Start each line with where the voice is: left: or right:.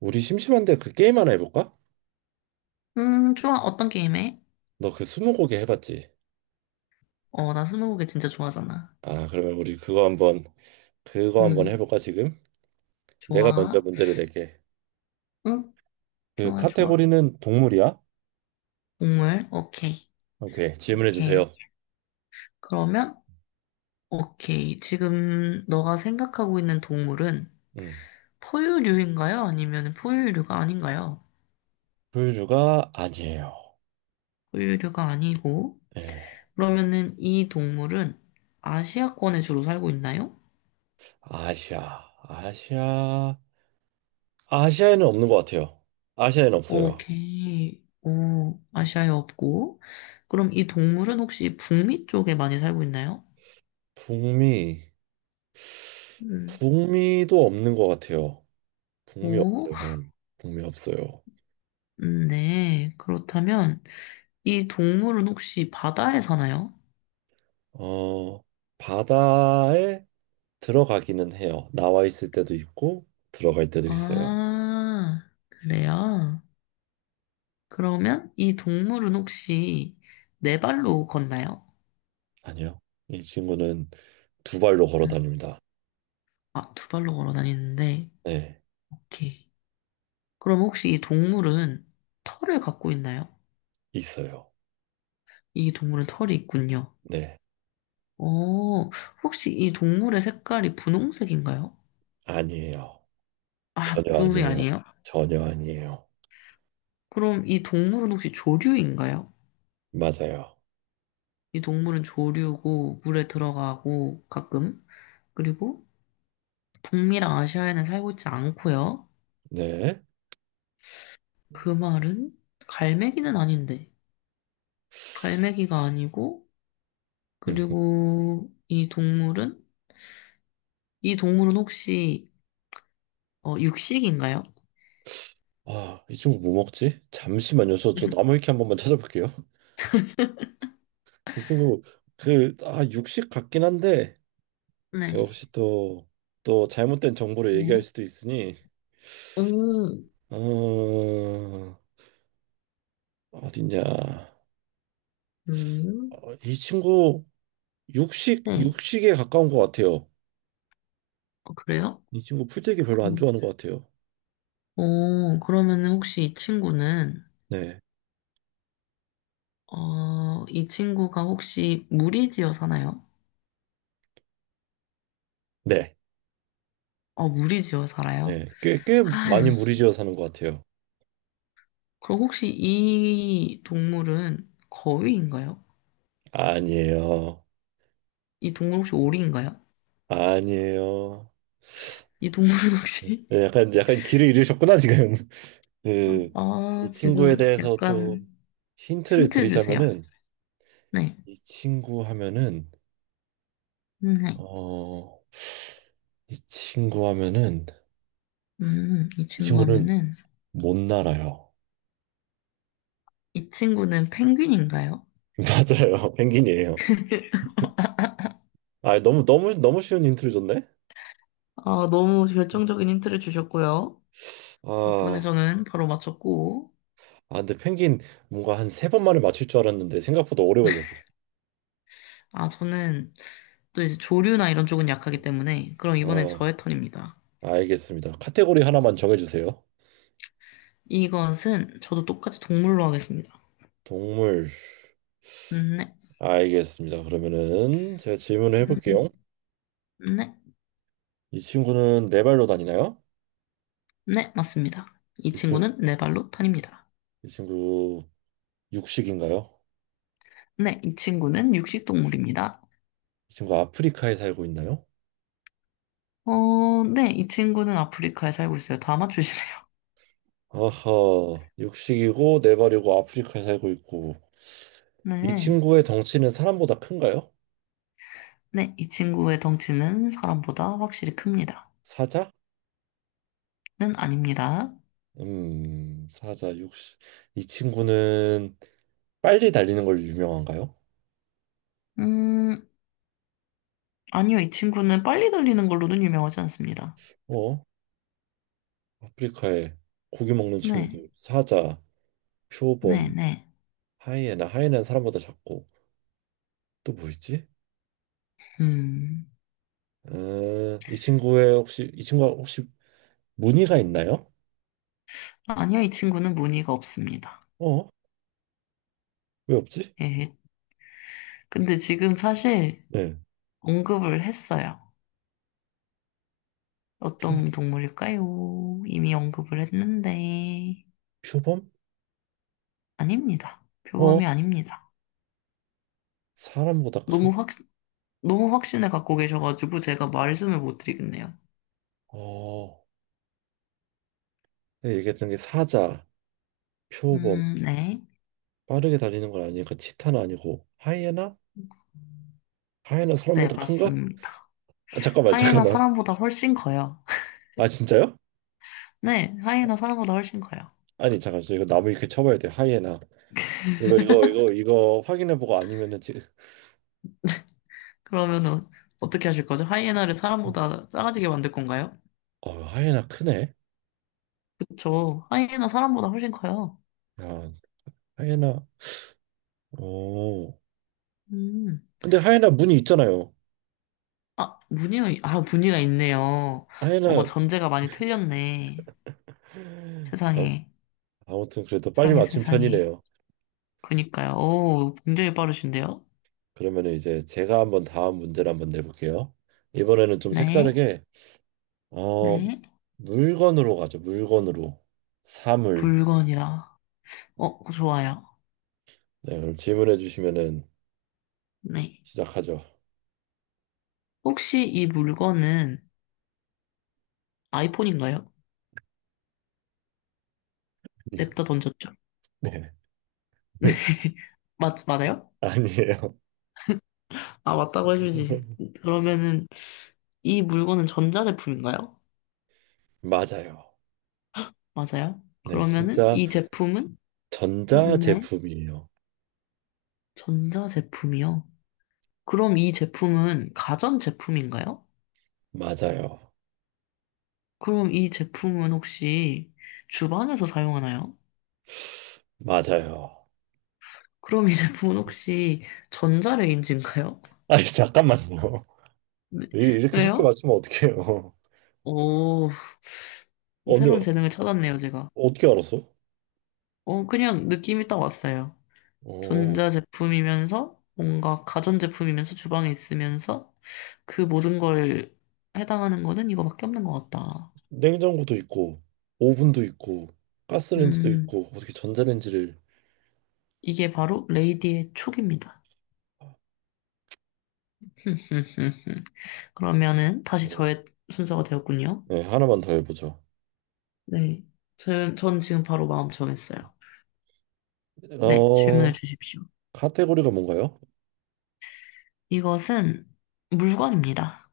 right: 우리 심심한데 그 게임 하나 해볼까?
left: 좋아. 어떤 게임 해?
right: 너 그 스무고개 해봤지?
left: 나 스무고개 진짜 좋아하잖아.
right: 아, 그러면 우리 그거 한번
left: 음,
right: 해볼까 지금? 내가 먼저
left: 좋아.
right: 문제를 낼게.
left: 응,
right: 그
left: 좋아, 좋아.
right: 카테고리는 동물이야?
left: 동물, 오케이.
right: 오케이, 질문해
left: 오케이.
right: 주세요.
left: 그러면, 오케이. 지금 너가 생각하고 있는 동물은
right: 음,
left: 포유류인가요? 아니면 포유류가 아닌가요?
right: 포유류가 아니에요.
left: 포유류가 아니고,
right: 예,
left: 그러면은 이 동물은 아시아권에 주로 살고 있나요?
right: 아시아, 아시아, 아시아에는 없는 것 같아요. 아시아에는 없어요.
left: 오케이. 오, 아시아에 없고. 그럼 이 동물은 혹시 북미 쪽에 많이 살고 있나요?
right: 북미,
left: 음.
right: 북미도 없는 것 같아요. 북미
left: 오,
right: 없어요. 북미 없어요.
left: 네. 그렇다면 이 동물은 혹시 바다에 사나요?
right: 어, 바다에 들어가기는 해요. 나와 있을 때도 있고 들어갈 때도 있어요.
left: 아, 그래요? 그러면 이 동물은 혹시 네 발로 걷나요?
right: 아니요. 이 친구는 두 발로 걸어
left: 응.
right: 다닙니다.
left: 아, 두 발로 걸어 다니는데.
right: 네,
left: 오케이. 그럼 혹시 이 동물은 털을 갖고 있나요?
right: 있어요.
left: 이 동물은 털이 있군요.
right: 네,
left: 어, 혹시 이 동물의 색깔이 분홍색인가요?
right: 아니에요.
left: 아,
right: 전혀
left: 분홍색이
right: 아니에요.
left: 아니에요?
right: 전혀 아니에요.
left: 그럼 이 동물은 혹시 조류인가요?
right: 맞아요.
left: 이 동물은 조류고 물에 들어가고 가끔 그리고 북미랑 아시아에는 살고 있지 않고요.
right: 네.
left: 그 말은 갈매기는 아닌데 갈매기가 아니고
right: 음.
left: 그리고 이 동물은 이 동물은 혹시 육식인가요?
right: 아, 이 친구 뭐 먹지? 잠시만요. 저 나무 위키 한 번만 찾아볼게요. 이 친구 그, 아, 육식 같긴 한데 제가
left: 네,
right: 혹시 또 잘못된 정보를 얘기할
left: 네.
right: 수도 있으니
left: 오,
right: 어, 어딨냐?
left: 음,
right: 이 친구 육식
left: 네.
right: 육식에 가까운 것 같아요.
left: 어, 그래요?
right: 이 친구 풀떼기 별로 안
left: 그럼,
right: 좋아하는 것 같아요.
left: 어, 그러면 혹시 이 친구는,
right: 네,
left: 어, 이 친구가 혹시 무리지어 사나요?
right: 네,
left: 어, 무리지어 살아요?
right: 네, 꽤
left: 아, 이거
right: 많이 무리지어 사는 것 같아요.
left: 그럼 혹시 이 동물은 거위인가요?
right: 아니에요,
left: 이 동물 혹시 오리인가요?
right: 아니에요.
left: 이 동물은 혹시
right: 네, 약간 길을 잃으셨구나 지금.
left: 아,
right: 그
left: 아,
right: 이 친구에
left: 지금
right: 대해서 또
left: 약간
right: 힌트를
left: 힌트 주세요.
right: 드리자면은
left: 네,
right: 이 친구 하면은
left: 네,
right: 어 이 친구 하면은
left: 이
right: 이
left: 친구
right: 친구는
left: 하면은
right: 못 날아요.
left: 이 친구는 펭귄인가요?
right: 맞아요, 펭귄이에요. 아, 너무 너무 너무 쉬운 힌트를 줬네.
left: 아, 너무 결정적인 힌트를 주셨고요. 덕분에
right: 아,
left: 저는 바로 맞췄고,
right: 근데 펭귄 뭔가 한 세 번만에 맞출 줄 알았는데 생각보다 오래 걸렸어.
left: 아, 저는 또 이제 조류나 이런 쪽은 약하기 때문에, 그럼 이번엔
right: 아,
left: 저의 턴입니다.
right: 알겠습니다. 카테고리 하나만 정해주세요.
left: 이것은 저도 똑같이 동물로 하겠습니다.
right: 동물.
left: 네.
right: 알겠습니다. 그러면은 제가 질문을
left: 음,
right: 해볼게요.
left: 네.
right: 이 친구는 네 발로 다니나요?
left: 네, 맞습니다. 이
right: 이 친구,
left: 친구는 네 발로 탄입니다.
right: 이 친구 육식인가요?
left: 네, 이 친구는 육식동물입니다.
right: 이 친구 아프리카에 살고 있나요?
left: 어, 네, 이 친구는 아프리카에 살고 있어요. 다 맞추시네요.
right: 아하, 육식이고 네 발이고 아프리카에 살고 있고 이
left: 네.
right: 친구의 덩치는 사람보다 큰가요?
left: 네, 이 친구의 덩치는 사람보다 확실히 큽니다.
right: 사자?
left: 는 아닙니다.
right: 사자 육시이 친구는 빨리 달리는 걸 유명한가요?
left: 음, 아니요, 이 친구는 빨리 달리는 걸로는 유명하지 않습니다.
right: 어, 아프리카에 고기 먹는
left: 네,
right: 친구들 사자,
left: 네,
right: 표범,
left: 네.
right: 하이에나 하이에나는 사람보다 작고 또 뭐 있지?
left: 음,
right: 이 친구가 혹시 무늬가 있나요?
left: 아니요, 이 친구는 무늬가 없습니다.
right: 어, 왜 없지?
left: 예, 근데 지금 사실
right: 네,
left: 언급을 했어요.
right: 표,
left: 어떤 동물일까요? 이미 언급을 했는데,
right: 표범?
left: 아닙니다.
right: 어,
left: 표범이 아닙니다.
right: 사람보다 크.
left: 너무 확, 너무 확신을 갖고 계셔가지고 제가 말씀을 못 드리겠네요.
right: 어, 내가 얘기했던 게 사자, 표범,
left: 네.
right: 빠르게 달리는 건 아니니까 치타는 아니고 하이에나? 하이에나
left: 네,
right: 사람보다 큰가?
left: 맞습니다.
right: 아, 잠깐만
left: 하이에나
right: 잠깐만.
left: 사람보다 훨씬 커요.
right: 아 진짜요?
left: 네, 하이에나 사람보다 훨씬 커요.
right: 아니 잠깐 저 이거 나무 이렇게 쳐봐야 돼 하이에나 이거 확인해보고 아니면은 지금.
left: 그러면은 어떻게 하실 거죠? 하이에나를 사람보다 작아지게 만들 건가요?
right: 하이에나 크네.
left: 그쵸. 하이에나 사람보다 훨씬 커요.
right: 야 하이에나 어
left: 음.
right: 근데 하이에나 문이 있잖아요.
left: 아, 무늬가, 아, 무늬가 있네요. 어머,
right: 하이에나.
left: 전제가 많이 틀렸네.
right: 아,
left: 세상에.
right: 아무튼 그래도 빨리
left: 세상에,
right: 맞춘
left: 세상에.
right: 편이네요.
left: 그니까요. 오, 굉장히 빠르신데요?
right: 그러면 이제 제가 한번 다음 문제를 한번 내볼게요. 이번에는 좀
left: 네,
right: 색다르게 어
left: 네.
right: 물건으로 가죠. 물건으로 사물.
left: 물건이라. 어, 좋아요.
right: 네, 그럼 질문해 주시면은
left: 네.
right: 시작하죠.
left: 혹시 이 물건은 아이폰인가요? 냅다 던졌죠?
right: 네.
left: 맞아요?
right: 아니에요.
left: 아, 맞다고 해주지. 그러면은, 이 물건은 전자제품인가요?
right: 맞아요.
left: 맞아요?
right: 네,
left: 그러면은,
right: 진짜
left: 이 제품은?
right: 전자
left: 네.
right: 제품이에요.
left: 전자제품이요. 그럼 이 제품은 가전제품인가요?
right: 맞아요.
left: 그럼 이 제품은 혹시 주방에서 사용하나요?
right: 맞아요.
left: 그럼 이 제품은 혹시 전자레인지인가요?
right: 아니, 잠깐만요.
left: 네.
right: 이렇게 쉽게
left: 왜요?
right: 맞추면 어떡해요.
left: 오,
right: 근데
left: 새로운 재능을 찾았네요, 제가.
right: 어떻게 알았어?
left: 그냥 느낌이 딱 왔어요.
right: 어,
left: 전자 제품이면서 뭔가 가전 제품이면서 주방에 있으면서 그 모든 걸 해당하는 거는 이거밖에 없는 것 같다.
right: 냉장고도 있고, 오븐도 있고, 가스레인지도
left: 음,
right: 있고, 어떻게 전자레인지를.
left: 이게 바로 레이디의 촉입니다. 그러면은 다시
right: 네,
left: 저의 순서가 되었군요.
right: 네, 하나만 더 해보죠.
left: 네. 전 지금 바로 마음 정했어요. 네,
right: 어,
left: 질문을 주십시오.
right: 카테고리가 뭔가요?
left: 이것은 물건입니다.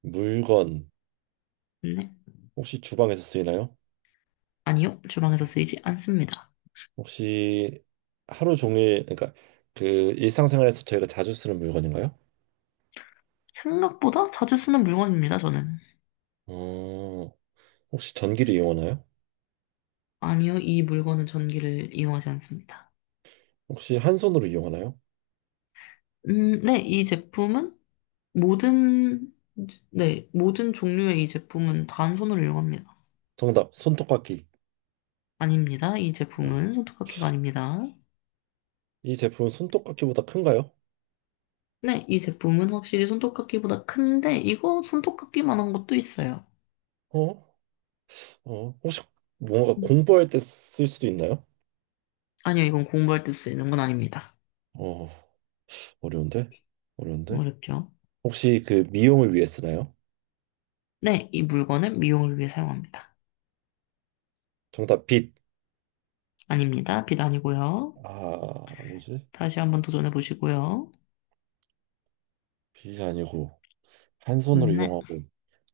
right: 물건,
left: 네.
right: 혹시 주방에서 쓰이나요?
left: 아니요. 주방에서 쓰이지 않습니다.
right: 혹시 하루 종일 그러니까 그 일상생활에서 저희가 자주 쓰는 물건인가요?
left: 생각보다 자주 쓰는 물건입니다, 저는.
right: 어, 혹시 전기를 이용하나요?
left: 아니요. 이 물건은 전기를 이용하지 않습니다.
right: 혹시 한 손으로 이용하나요?
left: 네. 이 제품은 모든, 네. 모든 종류의 이 제품은 단손으로 이용합니다.
right: 정답, 손톱깎이.
left: 아닙니다. 이
right: 아,
left: 제품은 손톱깎이가 아닙니다.
right: 이 제품은 손톱깎이보다 큰가요?
left: 네. 이 제품은 확실히 손톱깎이보다 큰데, 이거 손톱깎이만한 것도 있어요.
right: 어? 혹시 뭔가
left: 음,
right: 공부할 때 쓸 수도 있나요?
left: 아니요. 이건 공부할 때 쓰이는 건 아닙니다.
right: 어, 어려운데? 어려운데?
left: 어렵죠.
right: 혹시 그 미용을 위해 쓰나요?
left: 네, 이 물건은 미용을 위해 사용합니다.
right: 정답, 빗.
left: 아닙니다. 빛 아니고요.
right: 아, 뭐지?
left: 다시 한번 도전해 보시고요.
right: 빗이 아니고 한 손으로
left: 네,
right: 이용하고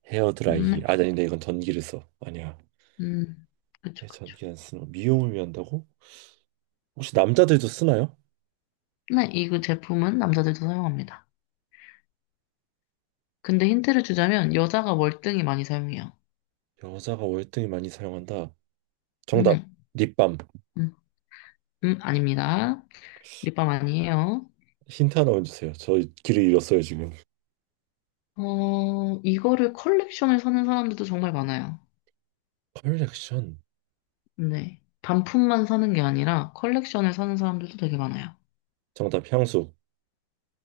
right: 헤어 드라이기.
left: 네,
right: 아, 아닌데 이건 전기를 써. 아니야.
left: 음,
right: 네,
left: 그쵸, 그쵸.
right: 전기 안 쓰는 거. 미용을 위한다고? 혹시 남자들도 쓰나요?
left: 네, 이 제품은 남자들도 사용합니다. 근데 힌트를 주자면 여자가 월등히 많이 사용해요.
right: 여자가 월등히 많이 사용한다. 정답
left: 네,
right: 립밤.
left: 음, 아닙니다. 립밤 아니에요.
right: 힌트 하나만 주세요. 저 길을 잃었어요 지금.
left: 어, 이거를 컬렉션을 사는 사람들도 정말 많아요.
right: 컬렉션.
left: 네, 단품만 사는 게 아니라 컬렉션을 사는 사람들도 되게 많아요.
right: 정답 향수.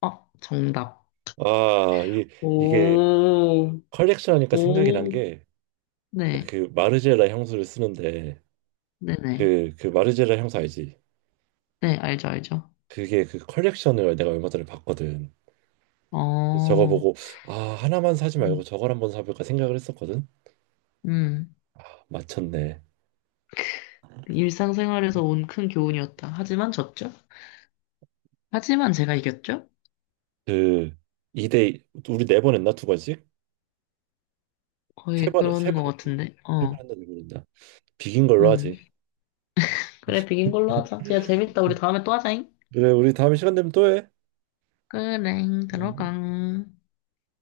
left: 어, 정답.
right: 아, 이게
left: 오,
right: 컬렉션 하니까 생각이 난
left: 오.
right: 게
left: 네,
right: 그 마르제라 향수를 쓰는데
left: 네네.
right: 그, 그 마르제라 향수 알지?
left: 네, 알죠, 알죠.
right: 그게 그 컬렉션을 내가 얼마 전에 봤거든. 그래서 저거
left: 어,
right: 보고 아 하나만 사지 말고
left: 음,
right: 저걸 한번 사볼까 생각을 했었거든.
left: 음.
right: 아, 맞췄네.
left: 일상생활에서 온 큰 교훈이었다. 하지만 졌죠? 하지만 제가 이겼죠?
right: 그 2대 우리 네 번 했나 두 번씩? 세
left: 거의
right: 번, 세
left: 그런 것
right: 번 했지.
left: 같은데,
right: 세 번
left: 어,
right: 했나 네 번 했나? 비긴 걸로
left: 음.
right: 하지.
left: 그래, 비긴 걸로 하자. 야, 재밌다. 우리 다음에 또 하자잉.
right: 그래, 우리 다음 시간 되면 또 해.
left: 그래, 들어가.
right: 응.